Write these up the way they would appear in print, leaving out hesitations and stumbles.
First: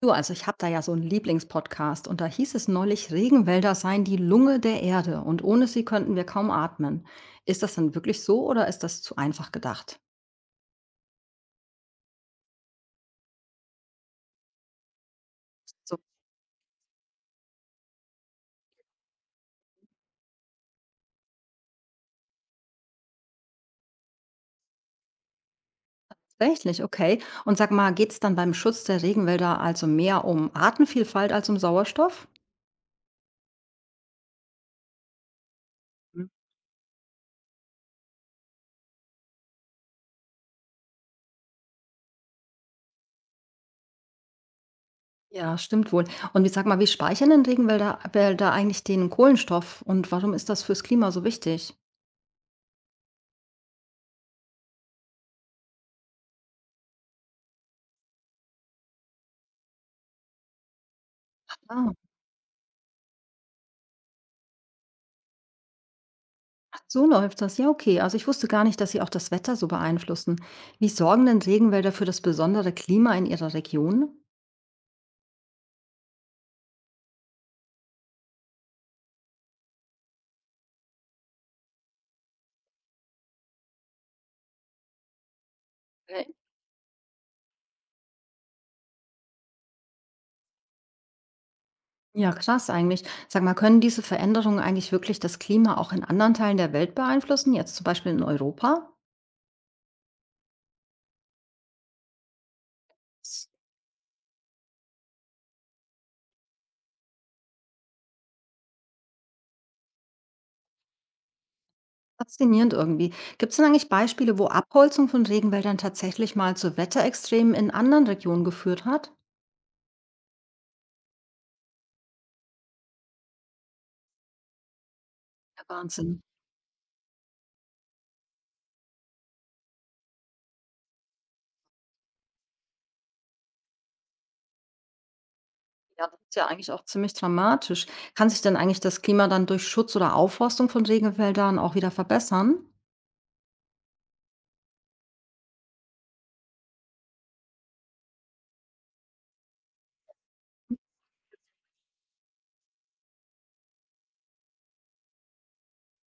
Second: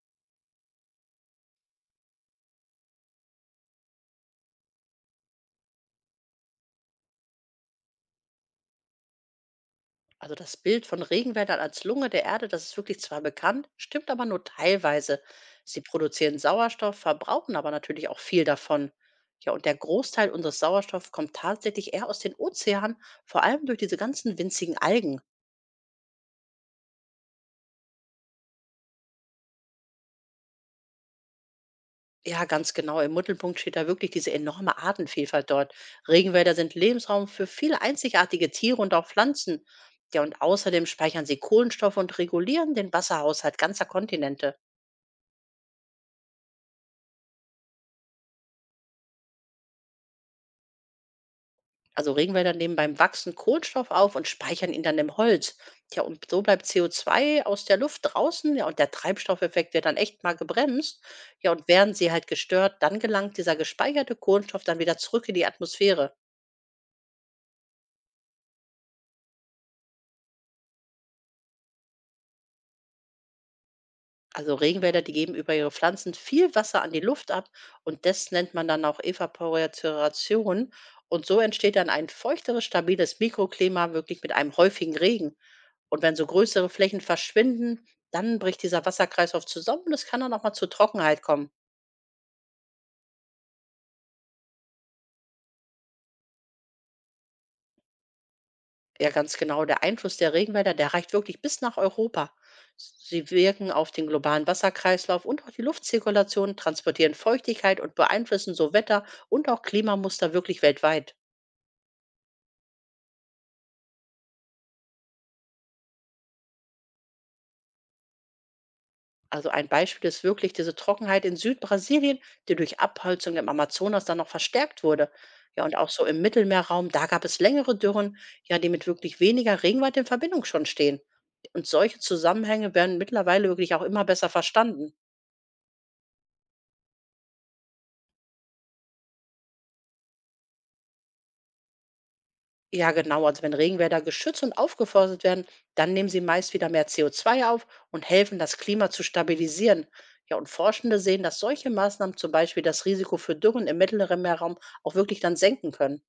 Du, also ich habe da ja so einen Lieblingspodcast und da hieß es neulich, Regenwälder seien die Lunge der Erde und ohne sie könnten wir kaum atmen. Ist das denn wirklich so oder ist das zu einfach gedacht? Also das Bild von Regenwäldern als Lunge der Erde, das ist wirklich zwar bekannt, stimmt aber nur teilweise. Sie So, produzieren Sauerstoff, verbrauchen aber natürlich auch viel davon. Ja, und der Großteil unseres Sauerstoffs kommt tatsächlich eher aus den Ozeanen, vor allem durch diese ganzen winzigen Algen. tatsächlich, okay. Und sag mal, geht es dann beim Schutz der Regenwälder also mehr um Artenvielfalt als um Sauerstoff? Ja, ganz genau. Im Mittelpunkt steht da wirklich diese enorme Artenvielfalt dort. Mhm. Regenwälder sind Lebensraum für viele einzigartige Tiere und auch Pflanzen. Ja, und außerdem speichern sie Kohlenstoff und regulieren den Wasserhaushalt ganzer Kontinente. Ja, stimmt wohl. Und wie sag mal, wie speichern denn Regenwälder Wälder eigentlich den Kohlenstoff und warum ist das fürs Klima so wichtig? Also Regenwälder nehmen beim Wachsen Kohlenstoff auf und speichern ihn dann im Holz. Tja, und so bleibt CO2 aus der Luft draußen, ja, und der Treibstoffeffekt wird dann echt mal gebremst. Ja, und Ah. werden sie halt gestört, dann gelangt dieser gespeicherte Kohlenstoff dann wieder zurück in die Atmosphäre. So läuft das. Ja, okay. Also ich wusste gar nicht, dass sie auch das Wetter so beeinflussen. Wie sorgen denn Regenwälder für das besondere Klima in ihrer Region? Also Regenwälder, die geben über ihre Pflanzen viel Wasser an die Luft ab und das nennt man dann auch Evaporation. Und so entsteht dann ein feuchteres, stabiles Mikroklima, wirklich mit einem häufigen Regen. Und wenn Ne? so größere Flächen verschwinden, dann bricht dieser Wasserkreislauf zusammen und es kann dann auch mal zur Trockenheit kommen. Ja, krass eigentlich. Sag mal, können diese Veränderungen eigentlich wirklich das Klima auch in anderen Teilen der Welt beeinflussen, jetzt zum Beispiel in Europa? Ja, ganz genau. Der Einfluss der Regenwälder, der reicht wirklich bis nach Europa. Das Sie ist wirken auf den globalen Wasserkreislauf und auch die Luftzirkulation, transportieren Feuchtigkeit und beeinflussen so Wetter und auch Klimamuster wirklich weltweit. Faszinierend irgendwie. Gibt es denn eigentlich Beispiele, wo Abholzung von Regenwäldern tatsächlich mal zu Wetterextremen in anderen Regionen geführt hat? Also ein Beispiel ist wirklich diese Trockenheit in Südbrasilien, die durch Abholzung im Amazonas dann noch verstärkt wurde. Ja, Der und auch so Wahnsinn. im Mittelmeerraum, da gab es längere Dürren, ja, die mit wirklich weniger Regenwald in Verbindung schon stehen. Und solche Zusammenhänge werden mittlerweile wirklich auch immer besser verstanden. Ja, das ist ja eigentlich auch ziemlich dramatisch. Kann sich denn eigentlich das Klima dann durch Schutz oder Aufforstung von Regenwäldern auch wieder verbessern? Ja, genau, also wenn Regenwälder geschützt und aufgeforstet werden, dann nehmen sie meist wieder mehr CO2 auf und helfen, das Klima zu stabilisieren. Ja, und Forschende sehen, dass solche Maßnahmen zum Beispiel das Risiko für Dürren im Mittelmeerraum auch wirklich dann senken können.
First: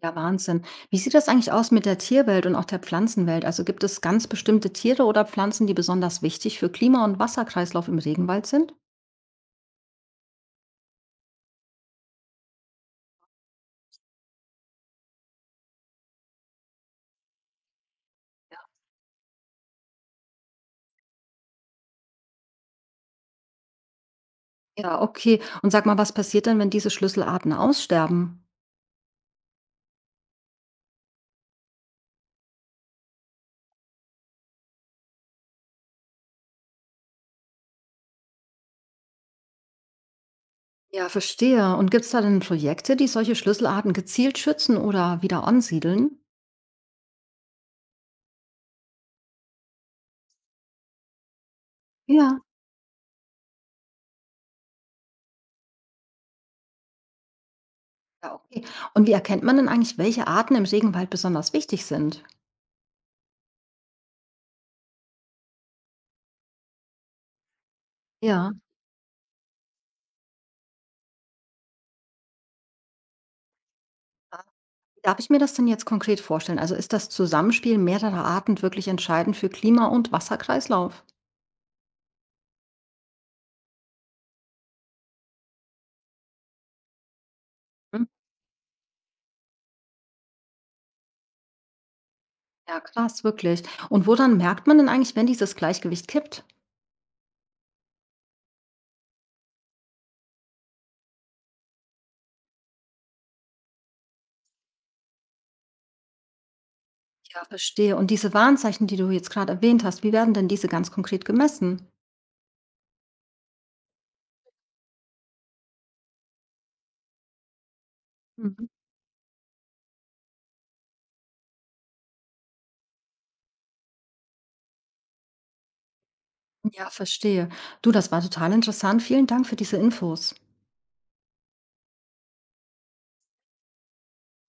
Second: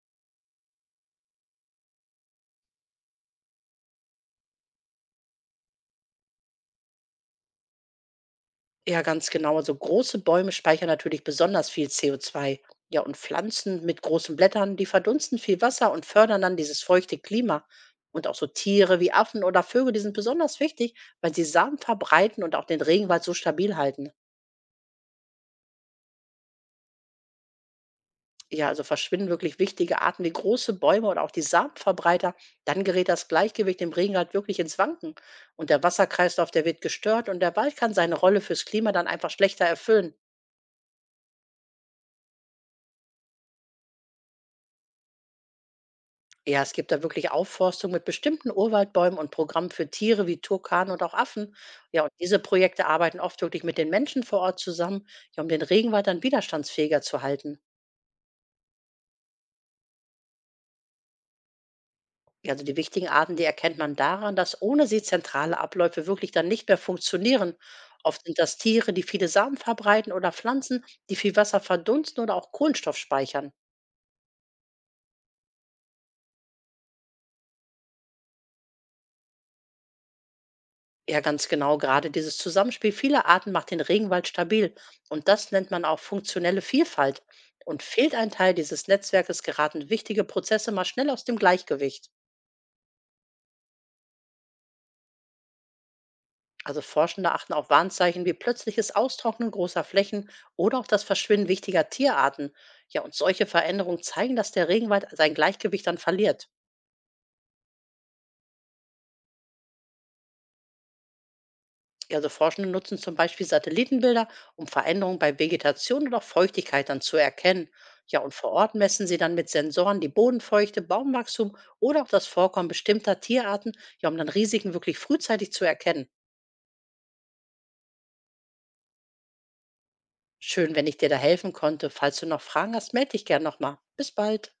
Ja, Wahnsinn. Wie sieht das eigentlich aus mit der Tierwelt und auch der Pflanzenwelt? Also gibt es ganz bestimmte Tiere oder Pflanzen, die besonders wichtig für Klima- und Wasserkreislauf im Regenwald sind? Ja, ganz genau. Also große Bäume speichern natürlich besonders viel CO2. Ja, und Pflanzen mit großen Blättern, die verdunsten viel Wasser und fördern dann dieses feuchte Klima. Und auch so Tiere wie Affen oder Vögel, die sind besonders wichtig, weil sie Samen verbreiten und auch den Regenwald so stabil halten. Ja, okay. Und sag mal, was passiert denn, wenn diese Schlüsselarten aussterben? Ja, also verschwinden wirklich wichtige Arten wie große Bäume oder auch die Samenverbreiter, dann gerät das Gleichgewicht im Regenwald wirklich ins Wanken. Und der Wasserkreislauf, der wird gestört und der Wald kann seine Rolle fürs Klima dann einfach schlechter erfüllen. Ja, verstehe. Und gibt es da denn Projekte, die solche Schlüsselarten gezielt schützen oder wieder ansiedeln? Ja, es gibt da wirklich Aufforstung mit bestimmten Urwaldbäumen und Programmen für Tiere wie Turkanen und auch Affen. Ja, und diese Ja, Projekte arbeiten oft wirklich mit den Menschen vor Ort zusammen, ja, um den Regenwald dann widerstandsfähiger zu halten. ja, okay. Und wie erkennt man denn eigentlich, welche Arten im Regenwald besonders wichtig sind? Ja, also die wichtigen Arten, die erkennt man daran, dass ohne sie zentrale Abläufe wirklich dann nicht mehr funktionieren. Oft sind Ja, das Tiere, die viele Samen verbreiten oder Pflanzen, die viel Wasser verdunsten oder auch Kohlenstoff speichern. ah, wie darf ich mir das denn jetzt konkret vorstellen? Also ist das Zusammenspiel mehrerer Arten wirklich entscheidend für Klima- und Wasserkreislauf? Ja, ganz genau. Gerade dieses Zusammenspiel vieler Arten macht den Regenwald stabil. Und das nennt man auch funktionelle Vielfalt. Und Hm, fehlt ein Teil dieses Netzwerkes, geraten wichtige Prozesse mal schnell aus dem Gleichgewicht. ja, krass, wirklich. Und woran merkt man denn eigentlich, wenn dieses Gleichgewicht kippt? Also Forschende achten auf Warnzeichen wie plötzliches Austrocknen großer Flächen oder auch das Verschwinden wichtiger Tierarten. Ja, und solche Veränderungen zeigen, dass der Regenwald sein Gleichgewicht dann verliert. Ja, verstehe. Und diese Warnzeichen, die du jetzt gerade erwähnt hast, wie werden denn diese ganz konkret gemessen? Ja, also Forschende nutzen zum Beispiel Satellitenbilder, um Veränderungen bei Vegetation oder Feuchtigkeit dann zu erkennen. Ja, und vor Mhm. Ort messen sie dann mit Sensoren die Bodenfeuchte, Baumwachstum oder auch das Vorkommen bestimmter Tierarten, ja, um dann Risiken wirklich frühzeitig zu erkennen. Ja, verstehe. Du, das war total interessant. Vielen Dank für diese Infos. Schön, wenn ich dir da helfen konnte. Falls du noch Fragen hast, melde dich gern nochmal. Bis bald.